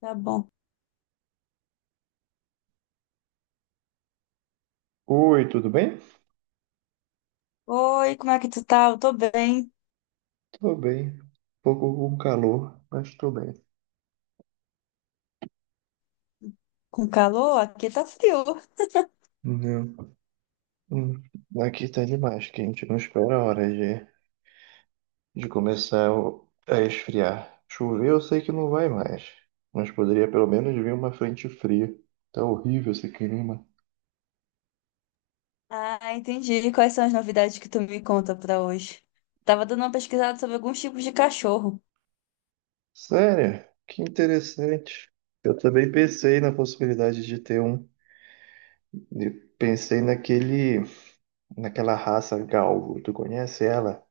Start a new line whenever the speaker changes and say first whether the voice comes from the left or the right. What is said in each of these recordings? left: Tá bom.
right: Oi, tudo bem?
left: Oi, como é que tu tá? Eu tô bem.
right: Tô bem. Pouco com calor, mas tô bem.
left: Com calor? Aqui tá frio.
right: Não. Hum, Aqui tá demais, quente. Não espera a hora de começar a esfriar. Chover eu sei que não vai mais, mas poderia pelo menos vir uma frente fria. Tá horrível esse clima.
left: Ah, entendi. Quais são as novidades que tu me conta pra hoje? Tava dando uma pesquisada sobre alguns tipos de cachorro.
right: Sério? Que interessante. Eu também pensei na possibilidade de ter um. E pensei naquele, naquela raça galvo. Tu conhece ela?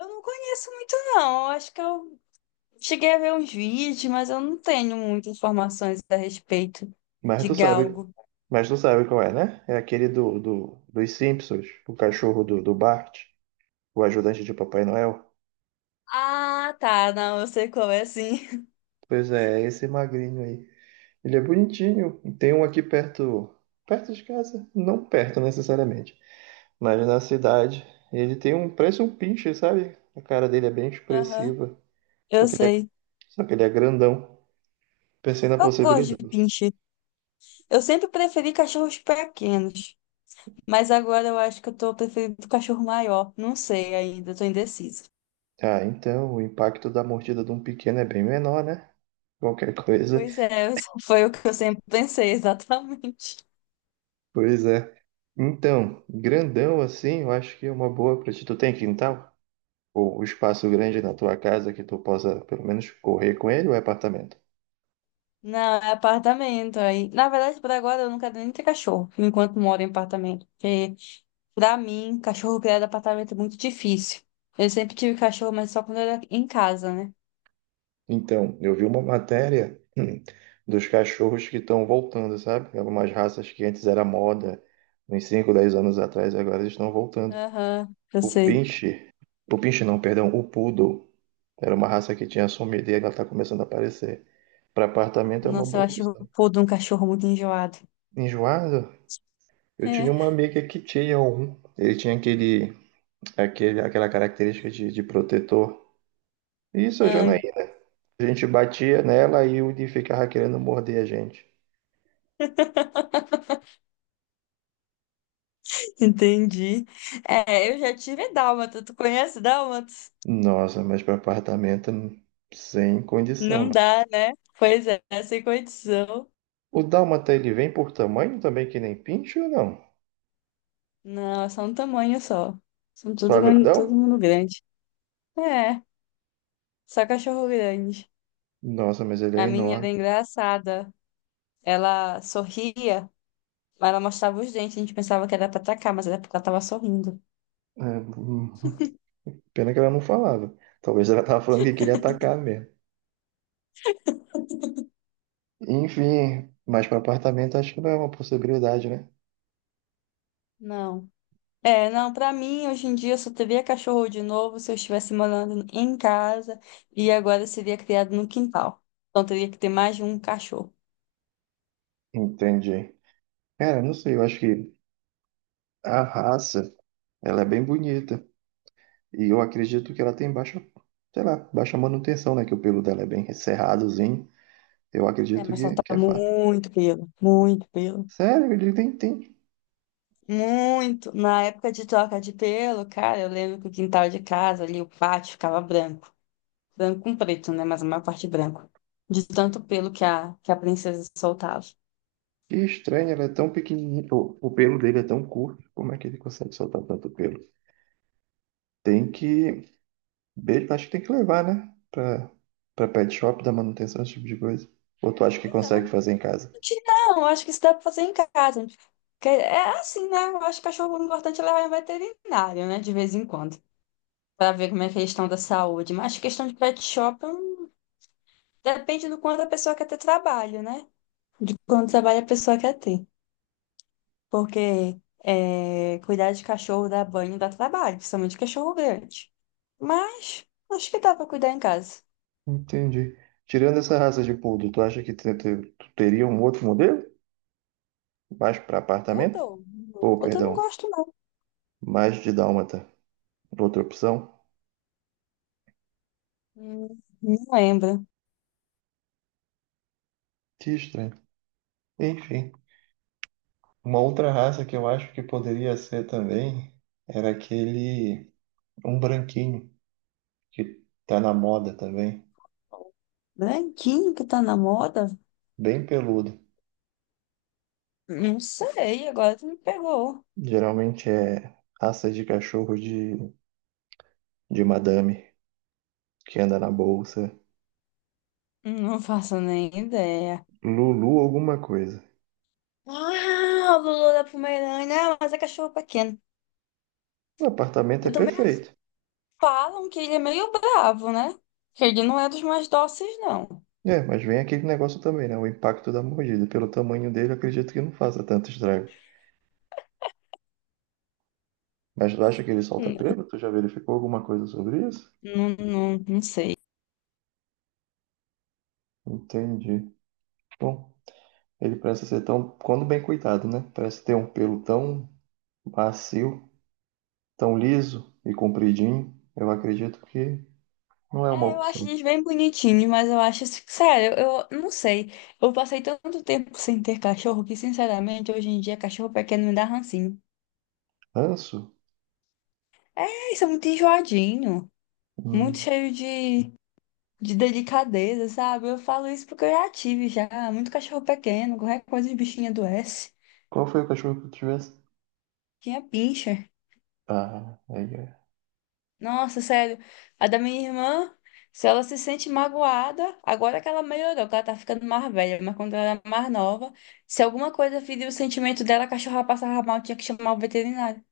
left: Eu não conheço muito, não. Eu acho que eu cheguei a ver uns vídeos, mas eu não tenho muitas informações a respeito
right: Mas
left: de
right: tu sabe,
left: galgo.
right: mas tu sabe qual é, né? É aquele dos Simpsons, o cachorro do Bart, o ajudante de Papai Noel.
left: Ah, tá. Não, eu sei qual é, sim.
right: Pois é, é esse magrinho aí. Ele é bonitinho. Tem um aqui perto, perto de casa, não perto necessariamente, mas na cidade. Ele tem um, parece um pinche, sabe? A cara dele é bem
left: Aham,
right: expressiva, só
left: eu
right: que ele é,
left: sei.
right: só que ele é grandão. Pensei na
left: Eu gosto de
right: possibilidade.
left: pincher. Eu sempre preferi cachorros pequenos. Mas agora eu acho que eu tô preferindo o cachorro maior. Não sei ainda, eu tô indecisa.
right: Ah, então o impacto da mordida de um pequeno é bem menor, né? Qualquer coisa.
left: Pois é, foi o que eu sempre pensei, exatamente.
right: Pois é. Então, grandão assim, eu acho que é uma boa pra ti. Tu tem quintal? Ou um espaço grande na tua casa que tu possa pelo menos correr com ele ou é apartamento?
left: Não, é apartamento. Aí, na verdade, por agora eu não quero nem ter cachorro, enquanto moro em apartamento. Porque, pra mim, cachorro criado em apartamento é muito difícil. Eu sempre tive cachorro, mas só quando era em casa, né?
right: Então, eu vi uma matéria dos cachorros que estão voltando, sabe? Algumas raças que antes era moda, uns 5 10 anos atrás, agora eles estão voltando.
left: Aham, eu
right: O
left: sei.
right: pinche, o pinche não, perdão, o poodle, era uma raça que tinha sumido e ela está começando a aparecer. Para apartamento é uma
left: Nossa, eu
right: boa
left: acho o
right: opção.
left: pô de um cachorro muito enjoado.
right: Enjoado? Eu tinha uma
left: É.
right: amiga que tinha um. Ele tinha aquela característica de protetor. Isso, a
left: Ai.
right: Janaína. A gente batia nela e o Udi ficava querendo morder a gente.
left: Entendi. É, eu já tive dálmata. Tu conhece dálmatas?
right: Nossa, mas para apartamento, sem condição,
left: Não
right: mano.
left: dá, né? Pois é, sem condição.
right: O Dálmata, ele vem por tamanho também, que nem pinche ou não?
left: Não, é só um tamanho só. São tudo,
right: Só
left: gran- todo
right: grandão?
left: mundo grande. É, só cachorro grande.
right: Nossa, mas ele é
left: A minha
right: enorme.
left: era engraçada. Ela sorria, mas ela mostrava os dentes. A gente pensava que era pra atacar, mas era porque ela tava sorrindo.
right: É, pena que ela não falava. Talvez ela tava falando que queria atacar mesmo. Enfim, mas para apartamento acho que não é uma possibilidade, né?
left: Não. É, não, pra mim, hoje em dia, eu só teria cachorro de novo se eu estivesse morando em casa e agora seria criado no quintal. Então, teria que ter mais de um cachorro.
right: Entendi. Cara, não sei, eu acho que a raça, ela é bem bonita. E eu acredito que ela tem baixa, sei lá, baixa manutenção, né? Que o pelo dela é bem cerradozinho. Eu
left: É,
right: acredito
left: mas solta
right: que é fácil.
left: muito pelo, muito pelo,
right: Sério, ele tem.
left: muito. Na época de troca de pelo, cara, eu lembro que o quintal de casa ali, o pátio, ficava branco. Branco com preto, né? Mas a maior parte branco. De tanto pelo que a princesa soltava.
right: Que estranho, ela é tão pequenininha. O pelo dele é tão curto. Como é que ele consegue soltar tanto pelo? Tem que. Acho que tem que levar, né? Pra pet shop, dar manutenção, esse tipo de coisa. Ou tu acha que
left: É,
right: consegue fazer em casa?
left: não, eu acho que isso dá pra fazer em casa. Porque é assim, né? Eu acho que cachorro o importante é levar em veterinário, né? De vez em quando. Pra ver como é a estão da saúde. Mas questão de pet shop depende do quanto a pessoa quer ter trabalho, né? De quanto trabalho a pessoa quer ter. Porque é, cuidar de cachorro dá banho, dá trabalho, principalmente cachorro grande. Mas acho que dá pra cuidar em casa.
right: Entendi. Tirando essa raça de poodle, tu acha que tu teria um outro modelo? Mais para apartamento?
left: Poodle?
right: Ou,
left: Poodle eu não
right: perdão,
left: gosto, não.
right: mais de dálmata. Outra opção?
left: Não lembro.
right: Que estranho. Enfim, uma outra raça que eu acho que poderia ser também era aquele, um branquinho, que tá na moda também,
left: Branquinho que tá na moda.
right: bem peludo.
left: Não sei, agora tu me pegou.
right: Geralmente é raça de cachorro de madame, que anda na bolsa.
left: Não faço nem ideia.
right: Lulu alguma coisa.
left: Ah, o Lulu da Pomerânia. Ah, mas é cachorro pequeno.
right: O apartamento é
left: Eu também assim,
right: perfeito.
left: falam que ele é meio bravo, né? Que ele não é dos mais dóceis, não.
right: É, mas vem aquele negócio também, né? O impacto da mordida. Pelo tamanho dele, eu acredito que não faça tanto estrago. Mas tu acha que ele solta
left: Hum,
right: pelo? Tu já verificou alguma coisa sobre isso?
left: Não, não, não sei.
right: Entendi. Bom, ele parece ser tão, quando bem cuidado, né? Parece ter um pelo tão macio, tão liso e compridinho. Eu acredito que não é uma
left: É, eu acho
right: opção.
left: eles bem bonitinhos, mas eu acho, assim, sério, eu não sei. Eu passei tanto tempo sem ter cachorro que, sinceramente, hoje em dia, cachorro pequeno me dá rancinho.
right: Ranço?
left: É, isso é muito enjoadinho, muito
right: Hum.
left: cheio de delicadeza, sabe? Eu falo isso porque eu já tive já muito cachorro pequeno, qualquer coisa de bichinho adoece.
right: Qual foi o cachorro que tu tivesse?
left: Tinha pincher.
right: Ah, aí é.
left: Nossa, sério. A da minha irmã, se ela se sente magoada, agora que ela melhorou, que ela tá ficando mais velha, mas quando ela era mais nova, se alguma coisa feria o sentimento dela, a cachorra passava mal, tinha que chamar o veterinário.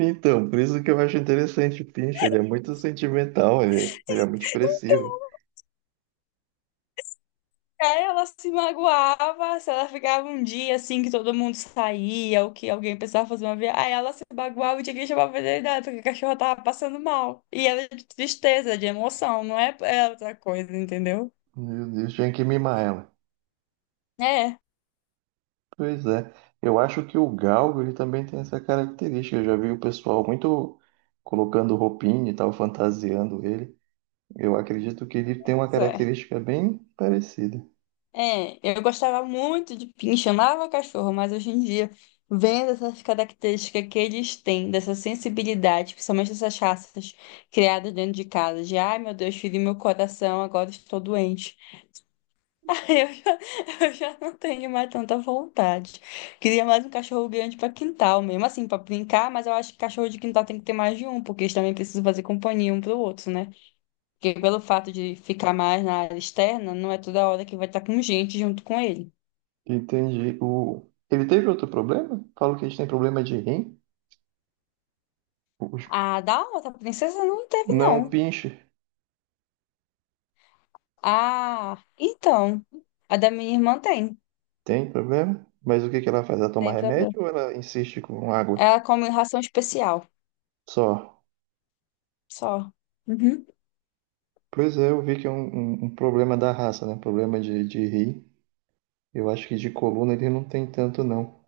right: Então, por isso que eu acho interessante o Pinch. Ele é muito sentimental, ele é muito expressivo.
left: É, ela se magoava se ela ficava um dia assim que todo mundo saía ou que alguém precisava fazer uma viagem. Aí ela se magoava e tinha que chamar a veterinária porque a cachorra tava passando mal. E ela é de tristeza, de emoção, não é outra coisa, entendeu?
right: Meu Deus, tinha que mimar ela.
left: É,
right: Pois é, eu acho que o galgo ele também tem essa característica. Eu já vi o pessoal muito colocando roupinha e tal, fantasiando ele. Eu acredito que ele tem uma
left: pois é.
right: característica bem parecida.
left: É, eu gostava muito de pincher, amava cachorro, mas hoje em dia, vendo essas características que eles têm, dessa sensibilidade, principalmente essas raças criadas dentro de casa, de ai meu Deus, feri meu coração, agora estou doente. Eu já, eu já não tenho mais tanta vontade. Queria mais um cachorro grande para quintal, mesmo assim, para brincar, mas eu acho que cachorro de quintal tem que ter mais de um, porque eles também precisam fazer companhia um para o outro, né? Porque pelo fato de ficar mais na área externa, não é toda hora que vai estar com gente junto com ele.
right: Entendi. O... Ele teve outro problema? Falo que a gente tem problema de rim. Os-
left: A da outra princesa não teve,
right: não,
left: não.
right: pinche.
left: Ah, então, a da minha irmã tem,
right: Tem problema? Mas o que que ela faz? Ela toma
left: tem problema.
right: remédio ou ela insiste com água?
left: Ela come ração especial,
right: Só.
left: só. Uhum.
right: Pois é, eu vi que é um, um problema da raça, né? Problema de rim. Eu acho que de coluna ele não tem tanto, não.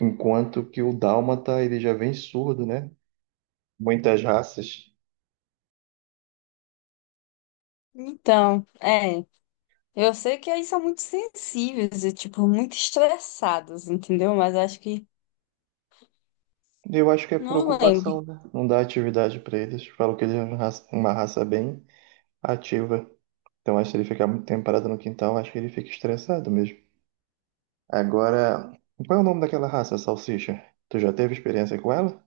right: Enquanto que o dálmata, ele já vem surdo, né? Muitas raças.
left: Então, é. Eu sei que eles são muito sensíveis e, tipo, muito estressados, entendeu? Mas acho que
right: Eu acho que é por
left: não lembro.
right: ocupação, né? Não dá atividade para eles. Falam que ele é uma raça bem ativa. Então, acho que ele ficar muito tempo parado no quintal, acho que ele fica estressado mesmo. Agora, qual é o nome daquela raça, salsicha? Tu já teve experiência com ela?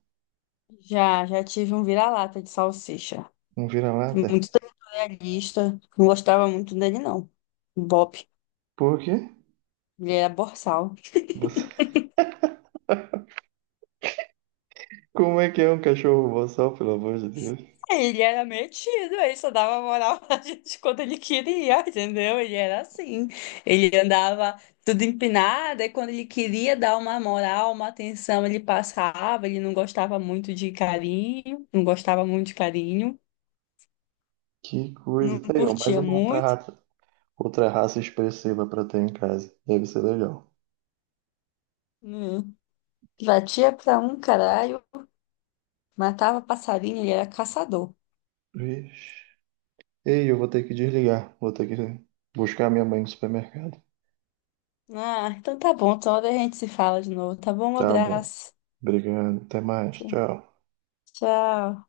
left: Já, já tive um vira-lata de salsicha.
right: Um vira-lata?
left: Muito territorialista. Não gostava muito dele, não. Bob.
right: Por quê?
left: Ele era borsal.
right: Você... Como é que é um cachorro boçal, pelo amor de Deus?
left: Ele era metido, ele só dava moral pra gente quando ele queria, entendeu? Ele era assim. Ele andava tudo empinado, e quando ele queria dar uma moral, uma atenção, ele passava, ele não gostava muito de carinho, não gostava muito de carinho,
right: Que coisa.
left: não
right: Tá aí, ó, mais
left: curtia
right: uma
left: muito,
right: outra raça expressiva pra ter em casa. Deve ser legal.
left: não. Batia pra um caralho, matava passarinho, ele era caçador.
right: Vixe. Ei, eu vou ter que desligar. Vou ter que buscar minha mãe no supermercado.
left: Ah, então tá bom, toda hora a gente se fala de novo, tá bom? Um
right: Tá bom.
left: abraço.
right: Obrigado. Até mais.
left: Tchau.
right: Tchau.
left: Tchau.